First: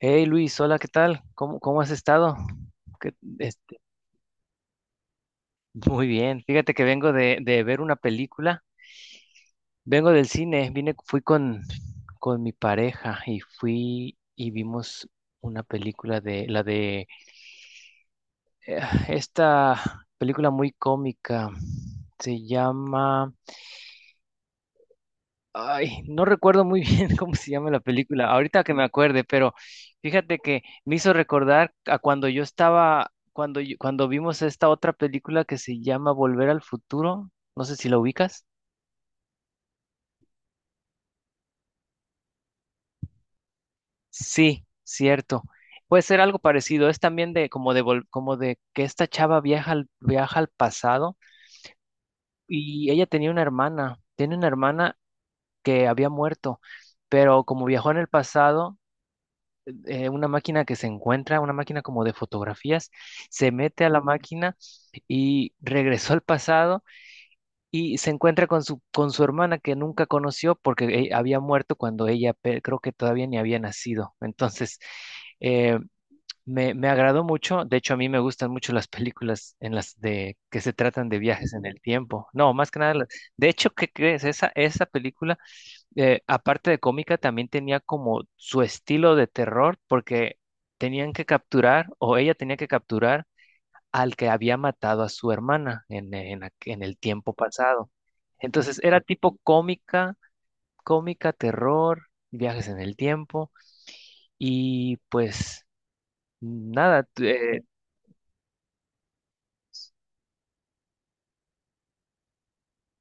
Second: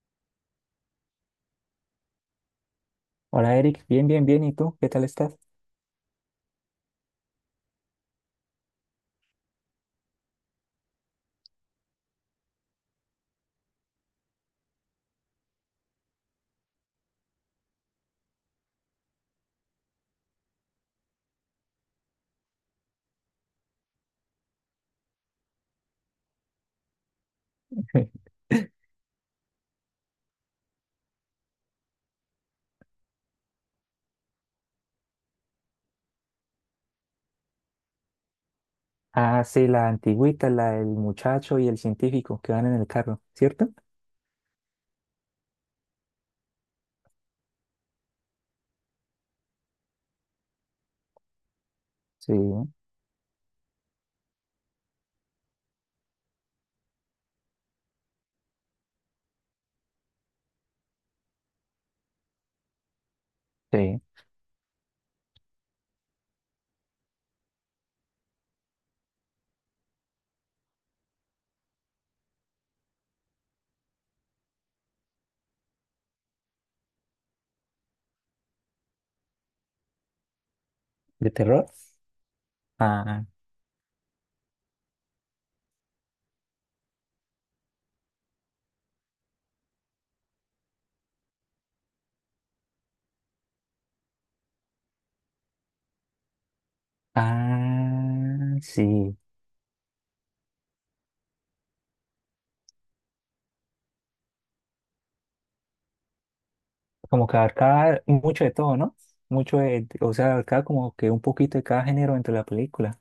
Hey Luis, hola, ¿qué tal? ¿Cómo has estado? ¿Qué- Hola este, Eric, bien, bien, bien. ¿Y tú? ¿Qué tal estás? Muy bien. Fíjate que vengo de ver una película. Vengo del cine, vine, fui con mi pareja y fui y vimos una película de eh, esta película muy cómica. Se llama... Ay, no recuerdo muy bien cómo se llama la película, ahorita que me acuerde, pero fíjate que me hizo recordar a cuando yo cuando vimos esta otra película que se llama Volver al Futuro, no sé si la ubicas. Ah, sí, la antigüita, la del muchacho y el científico que van en el carro, ¿cierto? Sí, cierto. Puede ser algo parecido, es también de como de que esta chava viaja al pasado Sí, y ella tenía una hermana, tiene una hermana que había muerto, pero como viajó en el pasado una máquina que se encuentra, una máquina como de fotografías, se mete a sí. la máquina y regresó al pasado y se encuentra con su hermana que nunca conoció porque había muerto cuando creo que todavía ni había nacido. Entonces, eh, me agradó mucho. De hecho, a mí me gustan mucho las películas en las de que se tratan de ¿De viajes en terror? el tiempo. No, más que nada, las- Ah, de hecho, ¿qué crees? Esa película aparte de cómica, también tenía como su estilo de terror porque tenían que capturar o ella tenía que capturar al que había matado a su hermana en el tiempo pasado. ah, Entonces era sí. tipo cómica, cómica, terror, viajes en el tiempo y pues nada, Como que t- eh, abarcaba mucho de todo, ¿no? Mucho de, o sea, abarcaba como que un poquito de cada género dentro de la película.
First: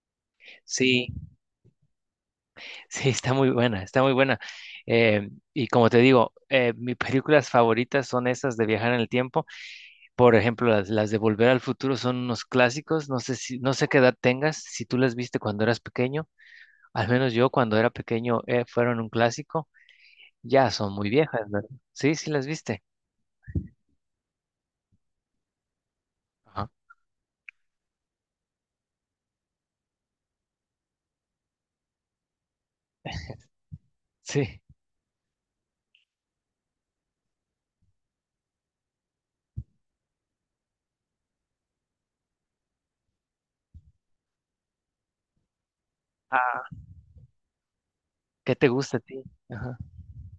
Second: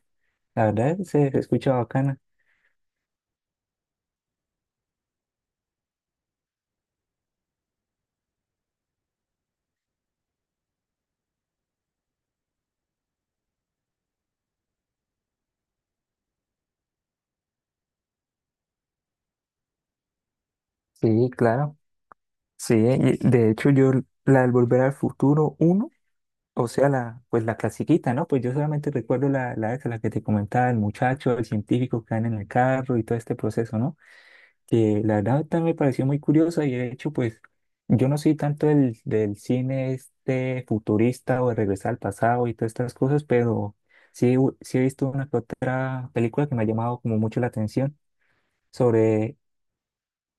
La verdad Sí, se escucha bacana. sí, está muy buena, está muy buena. Y como te digo, mis películas favoritas son esas de viajar en el tiempo. Por ejemplo, las de Volver al Futuro son unos clásicos. No sé qué edad tengas, si tú las viste cuando eras pequeño. Al menos yo cuando era pequeño fueron un clásico. Ya son muy Sí, viejas, ¿verdad? claro. Sí, sí las Sí, viste. y de hecho yo la del Volver al Futuro 1. O Ajá. sea, la, pues la clasiquita, ¿no? Pues yo solamente recuerdo la, esa, la que te comentaba, el muchacho, el científico que anda en el carro y todo este proceso, ¿no? Sí. Que la verdad también me pareció muy curiosa y de hecho, pues yo no soy tanto del cine este futurista o de regresar al pasado y todas estas cosas, pero sí, he visto una que otra película que me Ah, ha llamado como mucho la atención ¿qué te gusta a ti? sobre, Ajá.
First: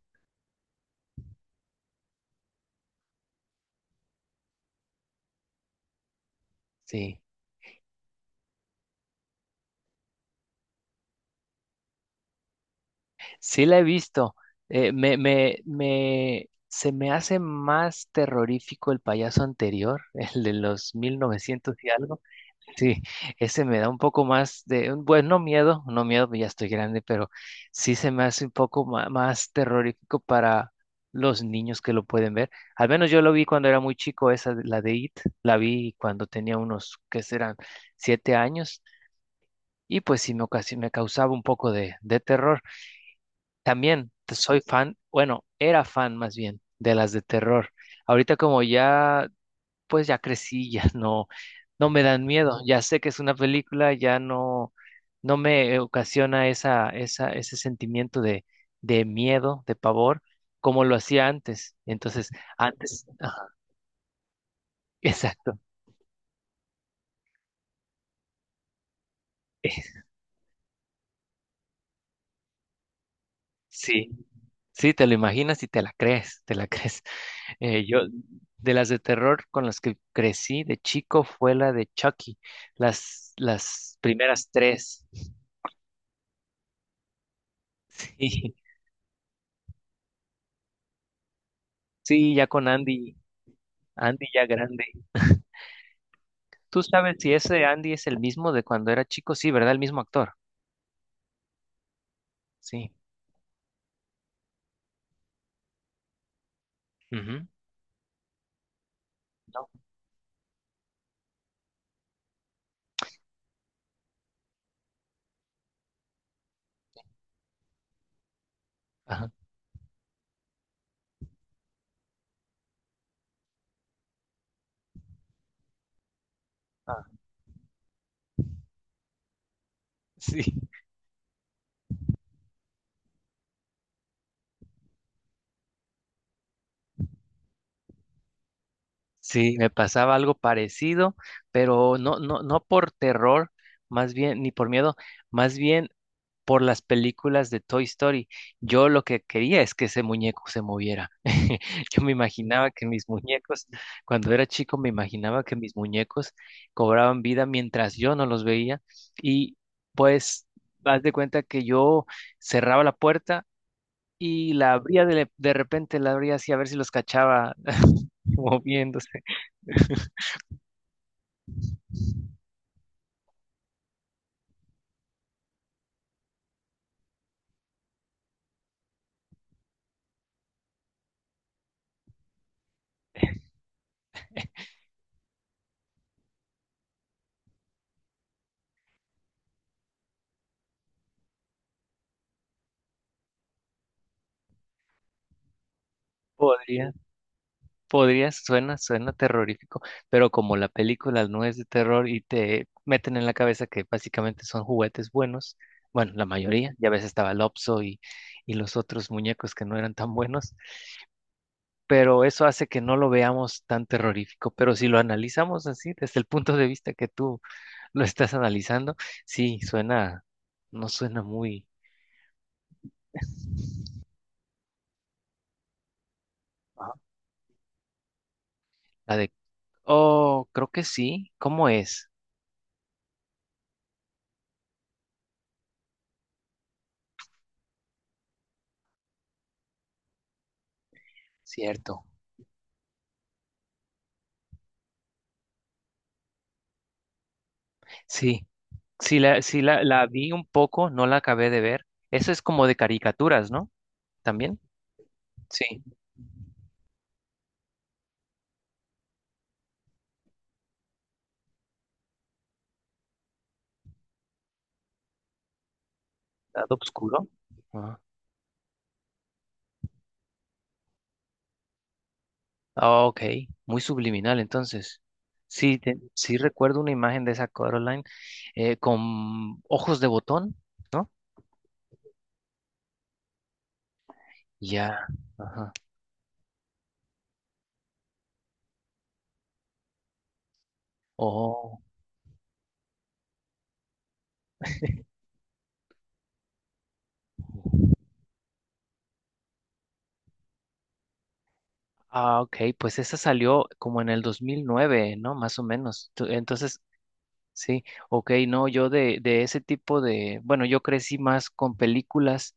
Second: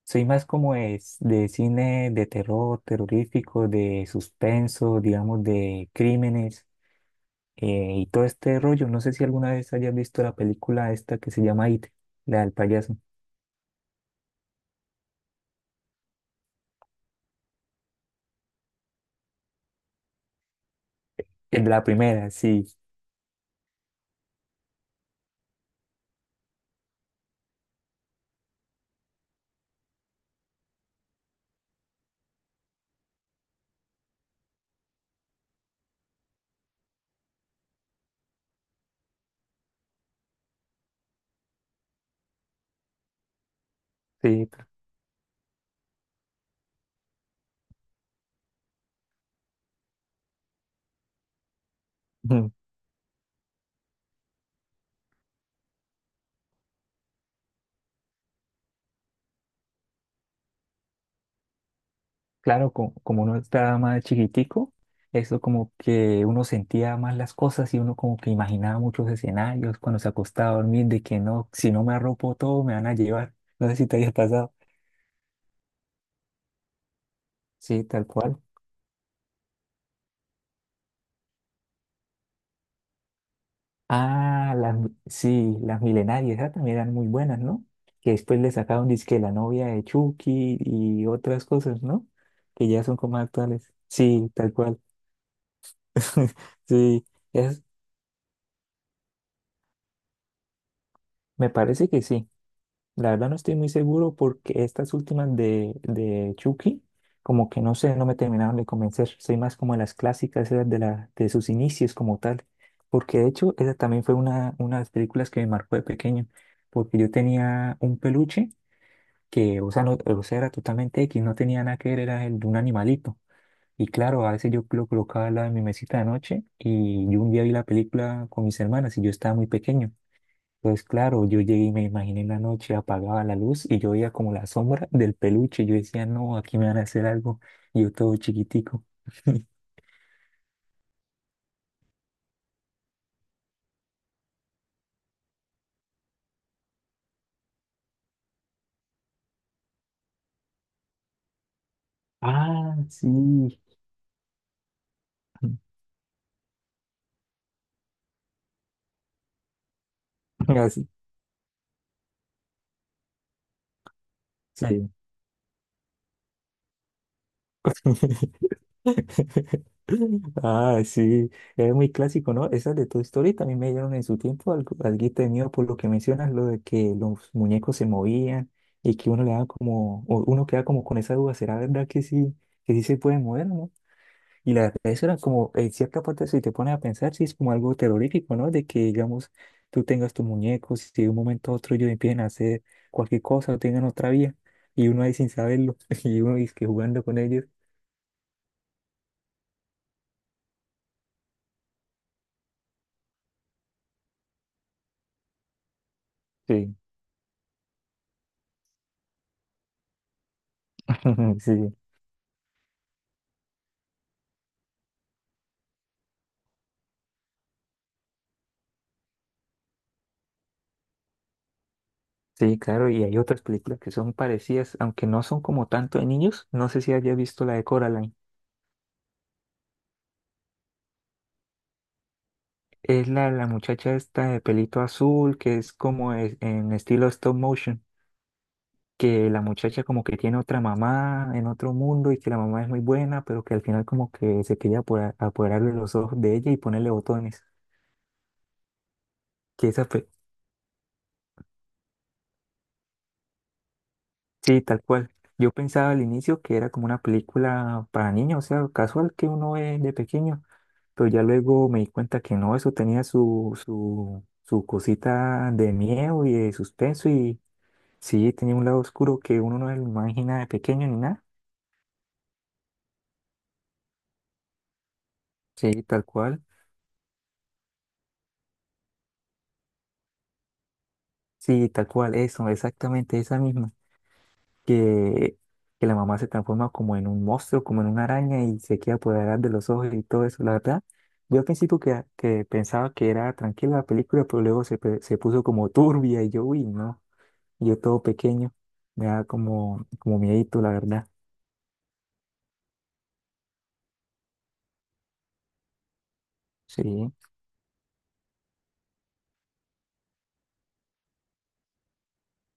soy más como es de cine de terror, terrorífico, de suspenso, digamos, de crímenes Sí. Y todo este rollo. No sé si alguna vez hayas visto la película esta que se llama It, la del payaso. Sí la he visto. Se me hace más terrorífico el payaso anterior, el de los mil novecientos La y algo. primera, sí, Sí, ese me da un poco más de, bueno, no miedo, no miedo, ya estoy grande, pero sí se me hace un poco más, terrorífico para los niños que lo pueden ver. Al menos yo lo vi cuando era muy chico, la de It, la vi cuando tenía unos, ¿qué serán? 7 años, y pues me causaba un poco de terror. También sí. soy fan, bueno, era fan más bien de las de terror. Ahorita como ya pues ya crecí, ya no, no me dan Ujú. miedo, ya sé que es una película, ya no, no me ocasiona ese sentimiento de miedo, de pavor, como lo hacía antes. Entonces, Claro, antes, como, uno ajá, estaba más chiquitico, eso exacto, como que uno sentía más las cosas y uno como que imaginaba muchos escenarios cuando se acostaba a dormir de que no, si no me arropo todo me van a llevar. No sé si te sí, haya pasado. sí, te lo imaginas y te la crees, te la crees. Eh, Sí, yo, tal cual. de las de terror con las que crecí de chico fue la de Chucky, las primeras Ah, las, tres. sí, las milenarias, esas también eran muy buenas, ¿no? Que después le Sí, sacaron disque la novia de Chucky y otras cosas, ¿no? sí, ya con Que ya son Andy, como actuales. Andy Sí, ya tal cual. grande. Tú Sí, sabes si es, ese Andy es el mismo de cuando era chico, sí, ¿verdad? El mismo actor. me parece que sí. Sí. La verdad no estoy muy seguro porque estas últimas de Chucky, Ujú. como que no sé, no me terminaron de convencer. Soy más No. como las clásicas, esas de, la, de sus inicios como tal. Porque de hecho, esa también fue una de las películas que me marcó de pequeño. Porque yo tenía un peluche Ajá. que, o sea, no, o sea, era totalmente X, no tenía nada que ver, era el de un animalito. Y claro, a veces yo lo colocaba al lado de mi mesita de noche Ah, y yo un día vi la película con mis hermanas y yo estaba muy pequeño. sí. Pues claro, yo llegué y me imaginé en la noche, apagaba la luz y yo veía como la sombra del peluche. Yo decía, no, aquí me van a hacer algo. Y yo todo chiquitico. Sí, me pasaba algo parecido, pero no, no, no por terror, más bien, ni por miedo, más bien por las películas de Toy Story. Yo lo que quería es que ese muñeco se moviera. Yo me imaginaba Ah, que mis sí. muñecos, cuando era chico, me imaginaba que mis muñecos cobraban vida mientras yo no los veía y pues Así, haz de cuenta que yo cerraba la puerta y la sí. abría de repente, la abría así a ver si los cachaba moviéndose. Ah, sí, es muy clásico, ¿no? Esas de Toy Story también me dieron en su tiempo algo, alguito de miedo por lo que mencionas, lo de que los muñecos se movían y que uno le da como, o uno queda como con esa duda, ¿será verdad que sí se pueden mover, ¿no? Y la verdad, eso era como, en cierta parte, si te pones a pensar, sí es como algo terrorífico, ¿no? De que, digamos, tú tengas tus muñecos y de un momento a otro ellos empiecen a hacer cualquier cosa o tengan otra vía y uno ahí sin saberlo y uno es que Podría. jugando con ellos. Podría, suena terrorífico, pero como la película no es de terror y te meten en la cabeza que básicamente son juguetes buenos, bueno, la mayoría, Sí, ya ves estaba Lopso y los otros muñecos que no eran tan buenos, sí. pero eso hace que no lo veamos tan terrorífico, pero si lo analizamos así, desde el punto de vista que tú lo estás analizando, sí, suena, no suena muy, Sí, claro, y hay otras películas que son parecidas, aunque no son como tanto de niños. No sé si había visto la de Coraline. la de, oh, creo que sí, ¿cómo es? Es la muchacha esta de pelito azul, que es en estilo stop motion, que la muchacha como que tiene otra mamá en otro Cierto. mundo y que la mamá es muy buena, pero que al final como que se quería apoderar de los ojos de ella y ponerle botones. Sí, sí Que la, esa la vi un poco, no la acabé de ver. Eso es como de caricaturas, ¿no? También. sí, tal cual. Yo Sí, pensaba al inicio que era como una película para niños, o sea, casual que uno ve de pequeño. Pero ya luego me di cuenta que no, eso tenía su cosita de miedo y de lado suspenso oscuro. y Ah, sí, tenía un lado oscuro que uno no se lo imagina de pequeño ni nada. ah, ok, muy subliminal entonces. Sí, Sí, tal sí cual. recuerdo una imagen de esa Coraline con ojos de botón, ¿no? Sí, tal cual, eso, exactamente esa misma. Ya, Que, ajá. que la mamá se transforma como en un monstruo, como en una araña y se queda apoderada de los ojos y todo eso, la verdad. Yo al principio Oh, que pensaba que era tranquila la película, pero luego se, se puso como turbia y yo, uy, no. Y yo todo pequeño, me da como, como miedito, la verdad. ah, ok, pues esa salió como en el 2009, ¿no? Más o menos. Entonces, Sí, sí, ok, no, yo de ese tipo de, bueno, yo crecí más con películas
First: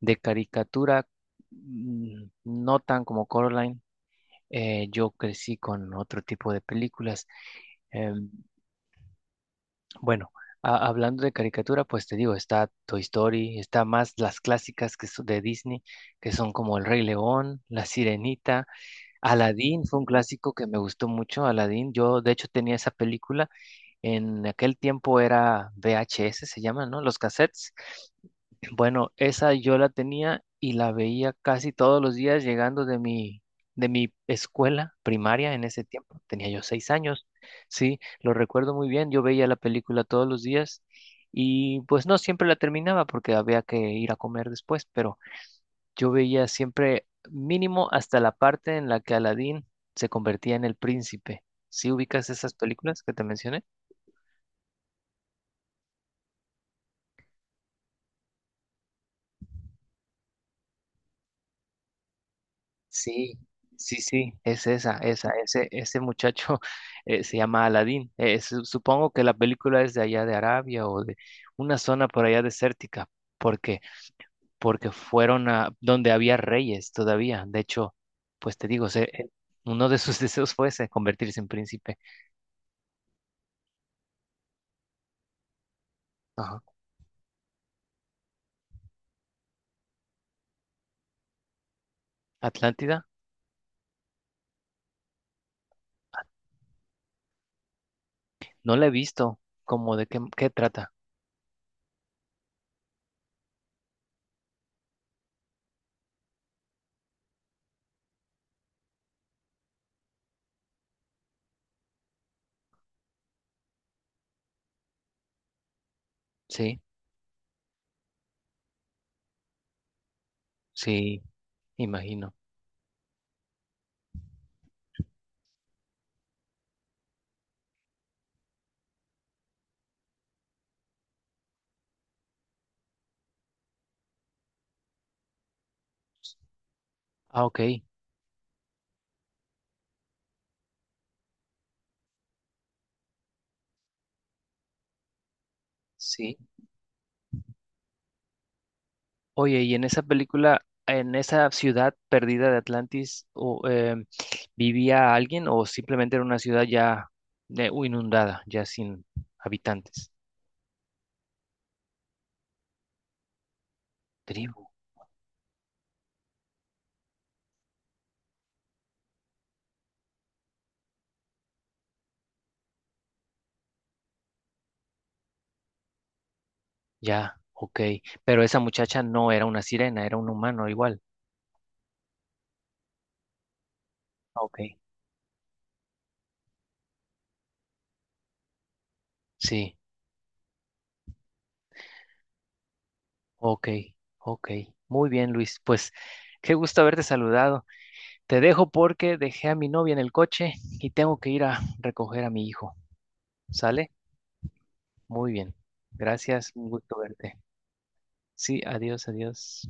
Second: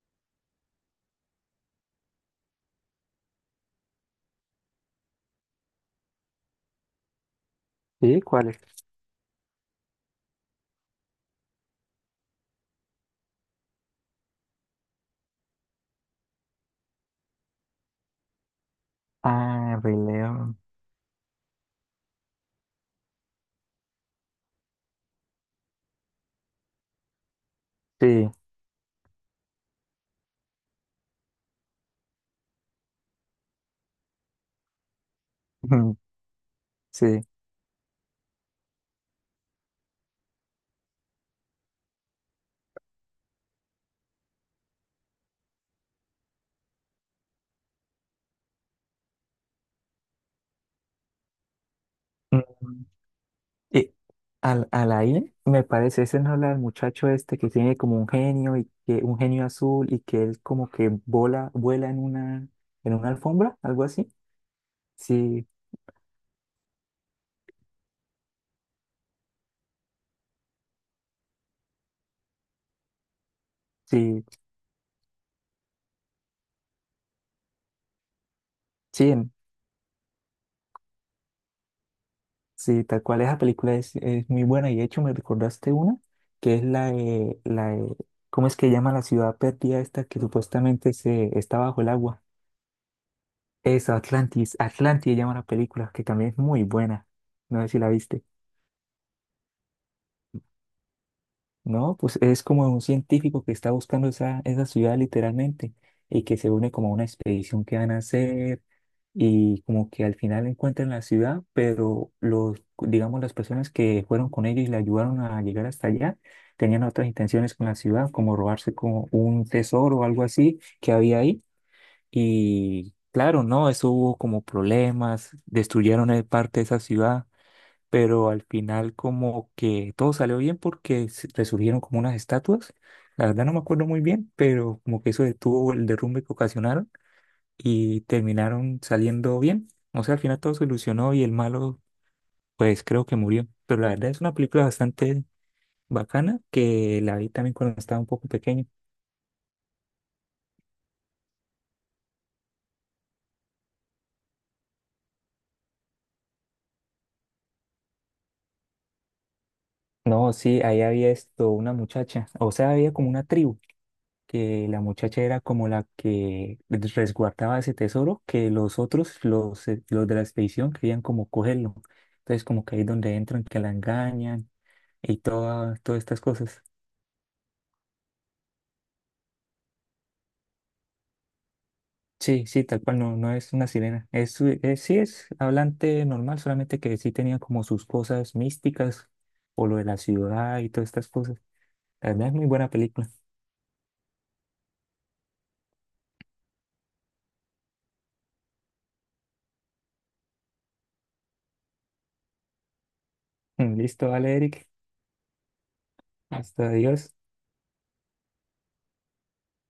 de caricatura, mm, no tan como Coraline. Yo crecí con otro tipo de películas. sí, Em, ¿cuál es? bueno, hablando de caricatura, pues te digo, está Toy Story, está más las clásicas que son de Disney, que son como El Rey León, La Sirenita, Ah, Aladdin Rey fue un clásico León. que me gustó mucho, Aladdin. Yo, de hecho, tenía esa película. En aquel tiempo era VHS, se llama, ¿no? Los cassettes. Sí, Bueno, esa yo la tenía y la veía casi todos los días llegando de mi escuela primaria en ese tiempo. Tenía yo seis sí. años, sí, lo recuerdo muy bien. Yo veía la película todos los días y pues no siempre la terminaba porque había que ir a comer después, pero yo veía siempre mínimo hasta la parte en la que Aladín se convertía en el príncipe. ¿Sí ubicas esas Mm, películas que te mencioné? y al, Alain, me parece, ese no habla del muchacho este que tiene como un genio y que un genio azul y que él como que vuela en una Sí, alfombra, algo sí, así. sí, es esa, Sí, ese muchacho se llama Aladín. Supongo que la película es de allá de Arabia o de una zona por allá desértica, porque, sí, porque fueron a donde había reyes todavía. De hecho, pues te digo, sí. Uno de sus deseos fue ese, convertirse en príncipe. Sí, tal cual, esa película es muy buena y de hecho me recordaste una que Ajá. es la ¿cómo es que llama la ciudad perdida esta que supuestamente se, está bajo el agua? Atlántida, Esa, Atlantis, Atlantis llama la película, que también es muy buena. No sé si la viste. no la he visto, como de qué, qué trata. No, pues es como un científico que está buscando esa ciudad literalmente y que se une como a una expedición que van a hacer y como que al final encuentran la ciudad, pero los, digamos, las personas que fueron con ellos y le ayudaron a llegar hasta allá Sí, tenían otras intenciones con la ciudad, como robarse como un tesoro o algo así que había sí, ahí. imagino. Y claro, no, eso hubo como problemas, destruyeron parte de esa ciudad, pero al final como que todo salió bien porque resurgieron como unas estatuas. La verdad no me acuerdo muy bien, pero como que eso detuvo el derrumbe que ocasionaron Ah, ok, y terminaron saliendo bien. O sea, al final todo se solucionó y el malo pues creo que murió. Pero la verdad es una película bastante sí. bacana que la vi también cuando estaba un poco pequeño. Oye, y en esa película, en esa ciudad perdida de Atlantis, o, ¿vivía alguien o simplemente era una ciudad ya inundada, ya sin habitantes? No, sí, ahí había esto, una muchacha, o sea, había como una tribu Tribu, que la muchacha era como la que resguardaba ese tesoro, que los otros, los de la expedición, querían como cogerlo. Entonces, como que ahí es donde entran, que la engañan y toda, todas estas cosas. ya, ok. Pero esa muchacha no era una sirena, era un humano igual. Sí, sí, tal cual, no, no es una sirena. Es, Ok. Sí es hablante normal, solamente que sí tenía como sus cosas místicas o Sí, lo de la ciudad y todas estas cosas. La verdad es muy buena película. ok, ok. Muy bien, Luis. Pues qué gusto haberte saludado. Te dejo porque dejé a mi novia en el coche y tengo que ir a recoger a mi hijo. ¿Sale? Listo, vale, Eric. Muy bien. Gracias, un Hasta gusto adiós. verte. Sí, adiós, adiós.